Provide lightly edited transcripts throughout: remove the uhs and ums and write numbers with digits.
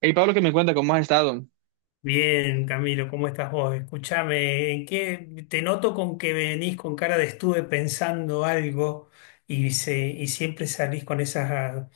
Hey Pablo, que me cuenta cómo has estado. Bien, Camilo, ¿cómo estás vos? Escúchame, ¿en qué te noto con que venís con cara de estuve pensando algo y siempre salís con esas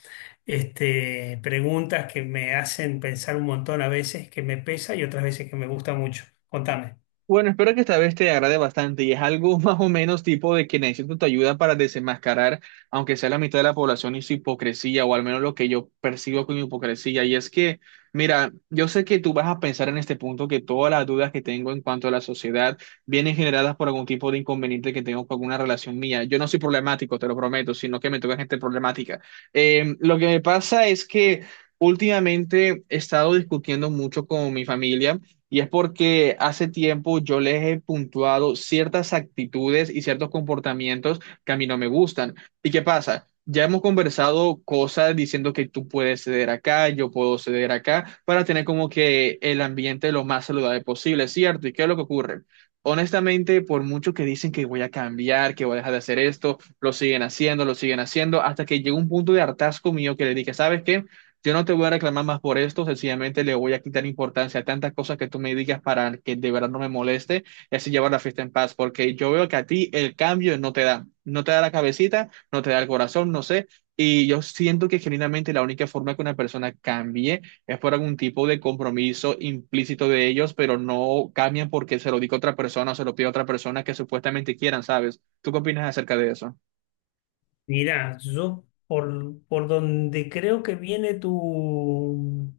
preguntas que me hacen pensar un montón, a veces que me pesa y otras veces que me gusta mucho. Contame. Bueno, espero que esta vez te agrade bastante y es algo más o menos tipo de que necesito tu ayuda para desenmascarar, aunque sea la mitad de la población y su hipocresía, o al menos lo que yo percibo con hipocresía. Y es que, mira, yo sé que tú vas a pensar en este punto que todas las dudas que tengo en cuanto a la sociedad vienen generadas por algún tipo de inconveniente que tengo con alguna relación mía. Yo no soy problemático, te lo prometo, sino que me toca gente problemática. Lo que me pasa es que últimamente he estado discutiendo mucho con mi familia. Y es porque hace tiempo yo les he puntuado ciertas actitudes y ciertos comportamientos que a mí no me gustan. ¿Y qué pasa? Ya hemos conversado cosas diciendo que tú puedes ceder acá, yo puedo ceder acá, para tener como que el ambiente lo más saludable posible, ¿cierto? ¿Y qué es lo que ocurre? Honestamente, por mucho que dicen que voy a cambiar, que voy a dejar de hacer esto, lo siguen haciendo, hasta que llega un punto de hartazgo mío que le dije, ¿sabes qué? Yo no te voy a reclamar más por esto, sencillamente le voy a quitar importancia a tantas cosas que tú me digas para que de verdad no me moleste y así llevar la fiesta en paz, porque yo veo que a ti el cambio no te da, no te da la cabecita, no te da el corazón, no sé, y yo siento que genuinamente la única forma que una persona cambie es por algún tipo de compromiso implícito de ellos, pero no cambian porque se lo diga otra persona o se lo pide a otra persona que supuestamente quieran, ¿sabes? ¿Tú qué opinas acerca de eso? Mirá, yo por donde creo que viene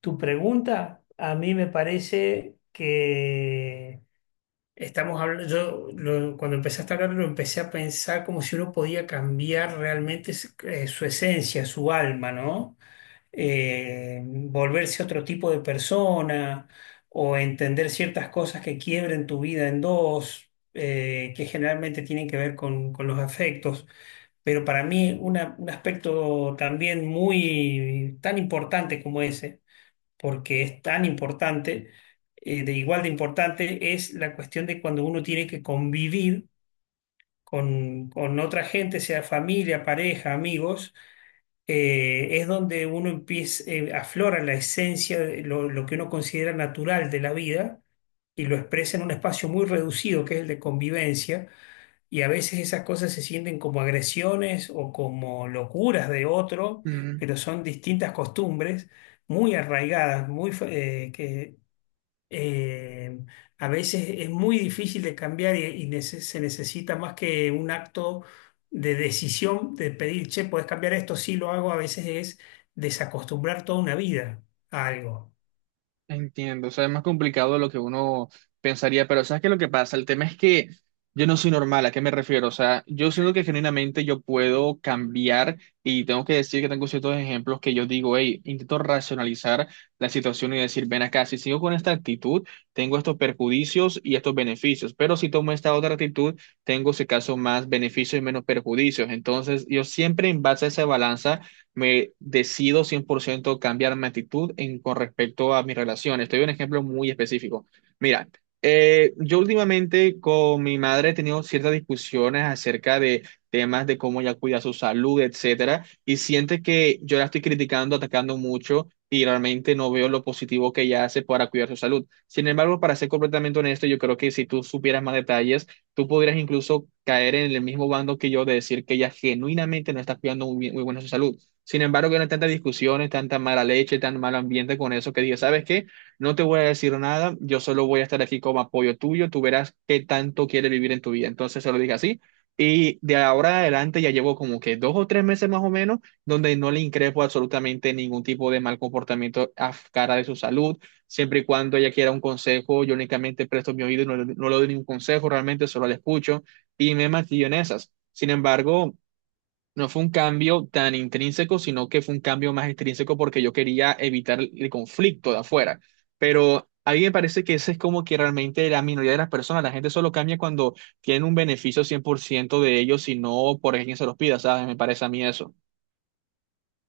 tu pregunta, a mí me parece que estamos hablando. Cuando empezaste a hablar lo empecé a pensar como si uno podía cambiar realmente su esencia, su alma, ¿no? Volverse otro tipo de persona o entender ciertas cosas que quiebren tu vida en dos, que generalmente tienen que ver con los afectos. Pero para mí un aspecto también muy tan importante como ese, porque es tan importante, de igual de importante, es la cuestión de cuando uno tiene que convivir con otra gente, sea familia, pareja, amigos. Es donde uno empieza, aflora la esencia de lo que uno considera natural de la vida y lo expresa en un espacio muy reducido que es el de convivencia. Y a veces esas cosas se sienten como agresiones o como locuras de otro, pero son distintas costumbres muy arraigadas, eh, a veces es muy difícil de cambiar, y se necesita más que un acto de decisión, de pedir, che, puedes cambiar esto, sí lo hago. A veces es desacostumbrar toda una vida a algo. Entiendo, o sea, es más complicado de lo que uno pensaría, pero ¿sabes qué es lo que pasa? El tema es que yo no soy normal, ¿a qué me refiero? O sea, yo siento que genuinamente yo puedo cambiar y tengo que decir que tengo ciertos ejemplos que yo digo, hey, intento racionalizar la situación y decir, ven acá, si sigo con esta actitud, tengo estos perjudicios y estos beneficios, pero si tomo esta otra actitud, tengo, si acaso, más beneficios y menos perjuicios. Entonces, yo siempre en base a esa balanza me decido 100% cambiar mi actitud en, con respecto a mis relaciones. Te doy un ejemplo muy específico. Mira, yo últimamente con mi madre he tenido ciertas discusiones acerca de temas de cómo ella cuida su salud, etcétera, y siente que yo la estoy criticando, atacando mucho. Y realmente no veo lo positivo que ella hace para cuidar su salud. Sin embargo, para ser completamente honesto, yo creo que si tú supieras más detalles, tú podrías incluso caer en el mismo bando que yo de decir que ella genuinamente no está cuidando muy bien, muy buena su salud. Sin embargo, que eran tantas discusiones, tanta mala leche, tan mal ambiente con eso que dije, ¿sabes qué? No te voy a decir nada, yo solo voy a estar aquí como apoyo tuyo, tú verás qué tanto quieres vivir en tu vida. Entonces se lo dije así. Y de ahora en adelante ya llevo como que 2 o 3 meses más o menos donde no le increpo absolutamente ningún tipo de mal comportamiento a cara de su salud. Siempre y cuando ella quiera un consejo, yo únicamente presto mi oído y no, no le doy ningún consejo, realmente solo la escucho y me mantillo en esas. Sin embargo, no fue un cambio tan intrínseco, sino que fue un cambio más intrínseco porque yo quería evitar el conflicto de afuera. Pero a mí me parece que ese es como que realmente la minoría de las personas, la gente solo cambia cuando tienen un beneficio 100% de ellos y no por alguien se los pida, ¿sabes? Me parece a mí eso.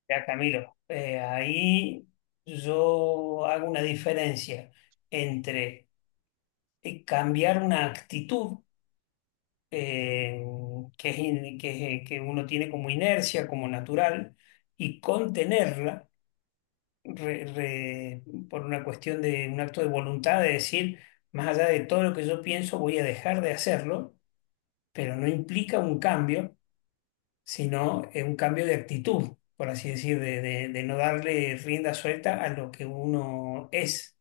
Ya, Camilo, ahí yo hago una diferencia entre, cambiar una actitud, eh, que que uno tiene como inercia, como natural, y contenerla re- re- por una cuestión de un acto de voluntad, de decir, más allá de todo lo que yo pienso, voy a dejar de hacerlo, pero no implica un cambio, sino un cambio de actitud, por así decir, de de no darle rienda suelta a lo que uno es.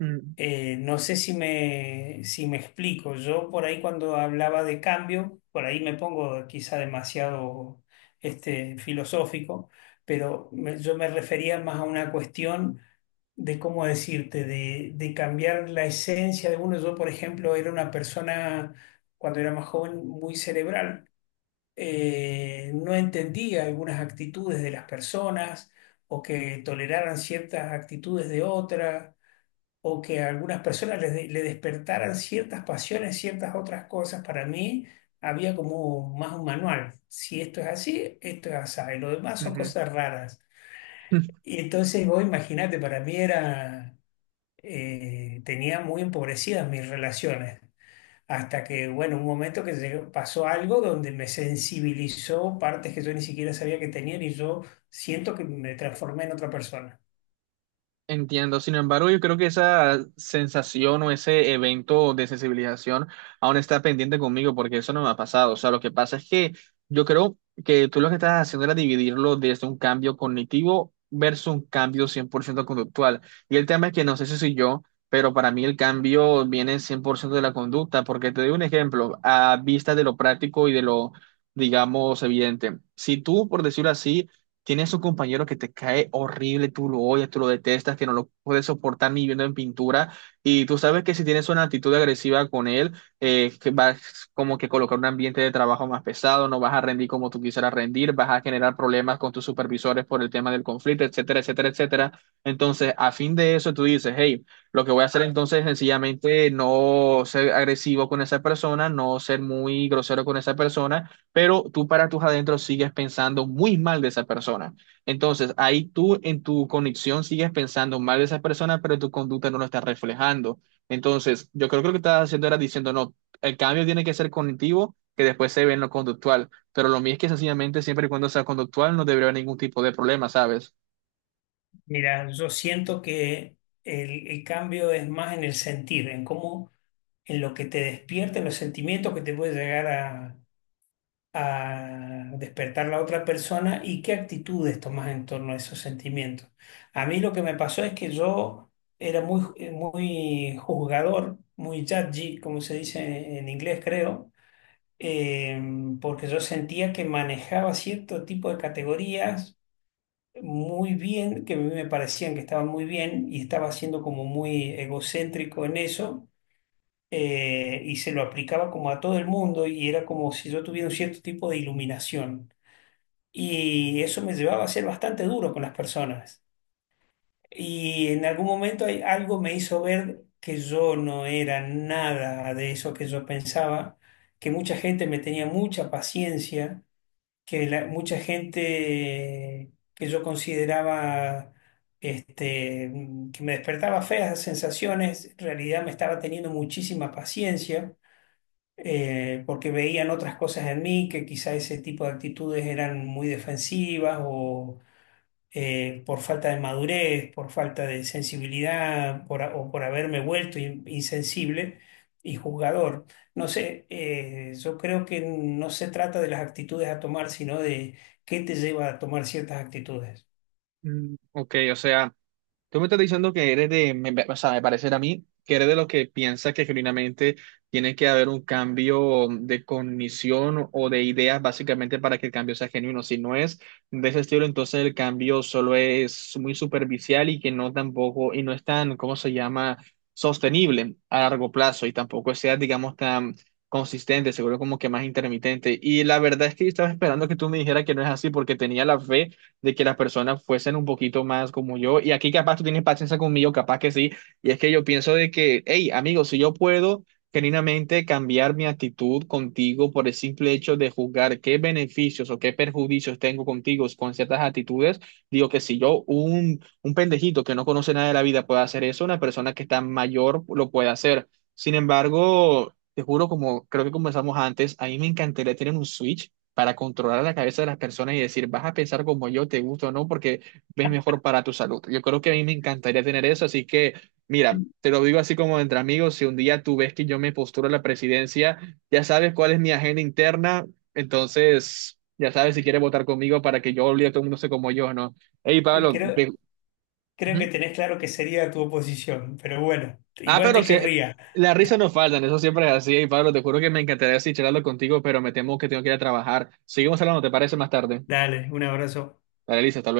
Mm, No sé si si me explico. Yo por ahí cuando hablaba de cambio, por ahí me pongo quizá demasiado filosófico, pero yo me refería más a una cuestión de cómo decirte, de cambiar la esencia de uno. Yo, por ejemplo, era una persona, cuando era más joven, muy cerebral. No entendía algunas actitudes de las personas, o que toleraran ciertas actitudes de otras, o que a algunas personas le despertaran ciertas pasiones, ciertas otras cosas. Para mí había como más un manual. Si esto es así, esto es así. Lo demás son cosas raras. ujú. Y entonces vos imaginate, para mí era, tenía muy empobrecidas mis relaciones. Hasta que, bueno, un momento que pasó algo donde me sensibilizó partes que yo ni siquiera sabía que tenían, y yo siento que me transformé en otra persona. Entiendo, sin embargo, yo creo que esa sensación o ese evento de sensibilización aún está pendiente conmigo porque eso no me ha pasado. O sea, lo que pasa es que yo creo que tú lo que estás haciendo era dividirlo desde un cambio cognitivo versus un cambio 100% conductual. Y el tema es que no sé si soy yo, pero para mí el cambio viene 100% de la conducta, porque te doy un ejemplo, a vista de lo práctico y de lo, digamos, evidente. Si tú, por decirlo así, tienes un compañero que te cae horrible, tú lo odias, tú lo detestas, que no lo puedes soportar ni viendo en pintura, y tú sabes que si tienes una actitud agresiva con él, que vas como que colocar un ambiente de trabajo más pesado, no vas a rendir como tú quisieras rendir, vas a generar problemas con tus supervisores por el tema del conflicto, etcétera, etcétera, etcétera. Entonces, a fin de eso, tú dices, hey, lo que voy a hacer entonces es sencillamente no ser agresivo con esa persona, no ser muy grosero con esa persona, pero tú para tus adentros sigues pensando muy mal de esa persona. Entonces, ahí tú en tu conexión sigues pensando mal de esa persona, pero tu conducta no lo está reflejando. Entonces, yo creo que lo que estás haciendo era diciendo, no, el cambio tiene que ser cognitivo, que después se ve en lo conductual, pero lo mío es que sencillamente siempre y cuando sea conductual no debería haber ningún tipo de problema, ¿sabes? Mira, yo siento que el cambio es más en el sentir, en en lo que te despierta, en los sentimientos que te puede llegar a despertar la otra persona, y qué actitudes tomas en torno a esos sentimientos. A mí lo que me pasó es que yo era muy juzgador, muy judgy, como se dice en inglés, creo. eh, Porque yo sentía que manejaba cierto tipo de categorías muy bien, que a mí me parecían que estaban muy bien, y estaba siendo como muy egocéntrico en eso. Y se lo aplicaba como a todo el mundo, y era como si yo tuviera un cierto tipo de iluminación, y eso me llevaba a ser bastante duro con las personas. Y en algún momento algo me hizo ver que yo no era nada de eso que yo pensaba, que mucha gente me tenía mucha paciencia, que mucha gente que yo consideraba que me despertaba feas sensaciones, en realidad me estaba teniendo muchísima paciencia. Porque veían otras cosas en mí, que quizá ese tipo de actitudes eran muy defensivas, o por falta de madurez, por falta de sensibilidad, o por haberme vuelto insensible y juzgador. No sé, yo creo que no se trata de las actitudes a tomar, sino de qué te lleva a tomar ciertas actitudes. Mm, ok, o sea... Tú me estás diciendo que eres de, o sea, me parece a mí que eres de los que piensa que genuinamente tiene que haber un cambio de cognición o de ideas básicamente para que el cambio sea genuino. Si no es de ese estilo, entonces el cambio solo es muy superficial y que no tampoco, y no es tan, ¿cómo se llama?, sostenible a largo plazo y tampoco sea, digamos, tan consistente, seguro como que más intermitente. Y la verdad es que yo estaba esperando que tú me dijeras que no es así porque tenía la fe de que las personas fuesen un poquito más como yo. Y aquí capaz tú tienes paciencia conmigo, capaz que sí. Y es que yo pienso de que, hey, amigo, si yo puedo genuinamente cambiar mi actitud contigo por el simple hecho de juzgar qué beneficios o qué perjudicios tengo contigo con ciertas actitudes, digo que si yo, un pendejito que no conoce nada de la vida puede hacer eso, una persona que está mayor lo puede hacer. Sin embargo... Te juro, como creo que comenzamos antes, a mí me encantaría tener un Switch para controlar la cabeza de las personas y decir, vas a pensar como yo, te gusta o no, porque ves mejor para tu salud. Yo creo que a mí me encantaría tener eso, así que, mira, te lo digo así como entre amigos, si un día tú ves que yo me posturo a la presidencia, ya sabes cuál es mi agenda interna, entonces, ya sabes si quieres votar conmigo para que yo olvide a todo el mundo sé como yo, ¿no? Hey, Eh, Pablo, te- Creo, creo que Ujú. tenés claro que sería tu oposición, pero bueno, Ah, igual pero te si... querría. Las risas no faltan, eso siempre es así. Y Pablo, te juro que me encantaría así charlarlo contigo, pero me temo que tengo que ir a trabajar. Seguimos hablando, ¿te parece más tarde? Dale, un abrazo. Dale, Lisa, hasta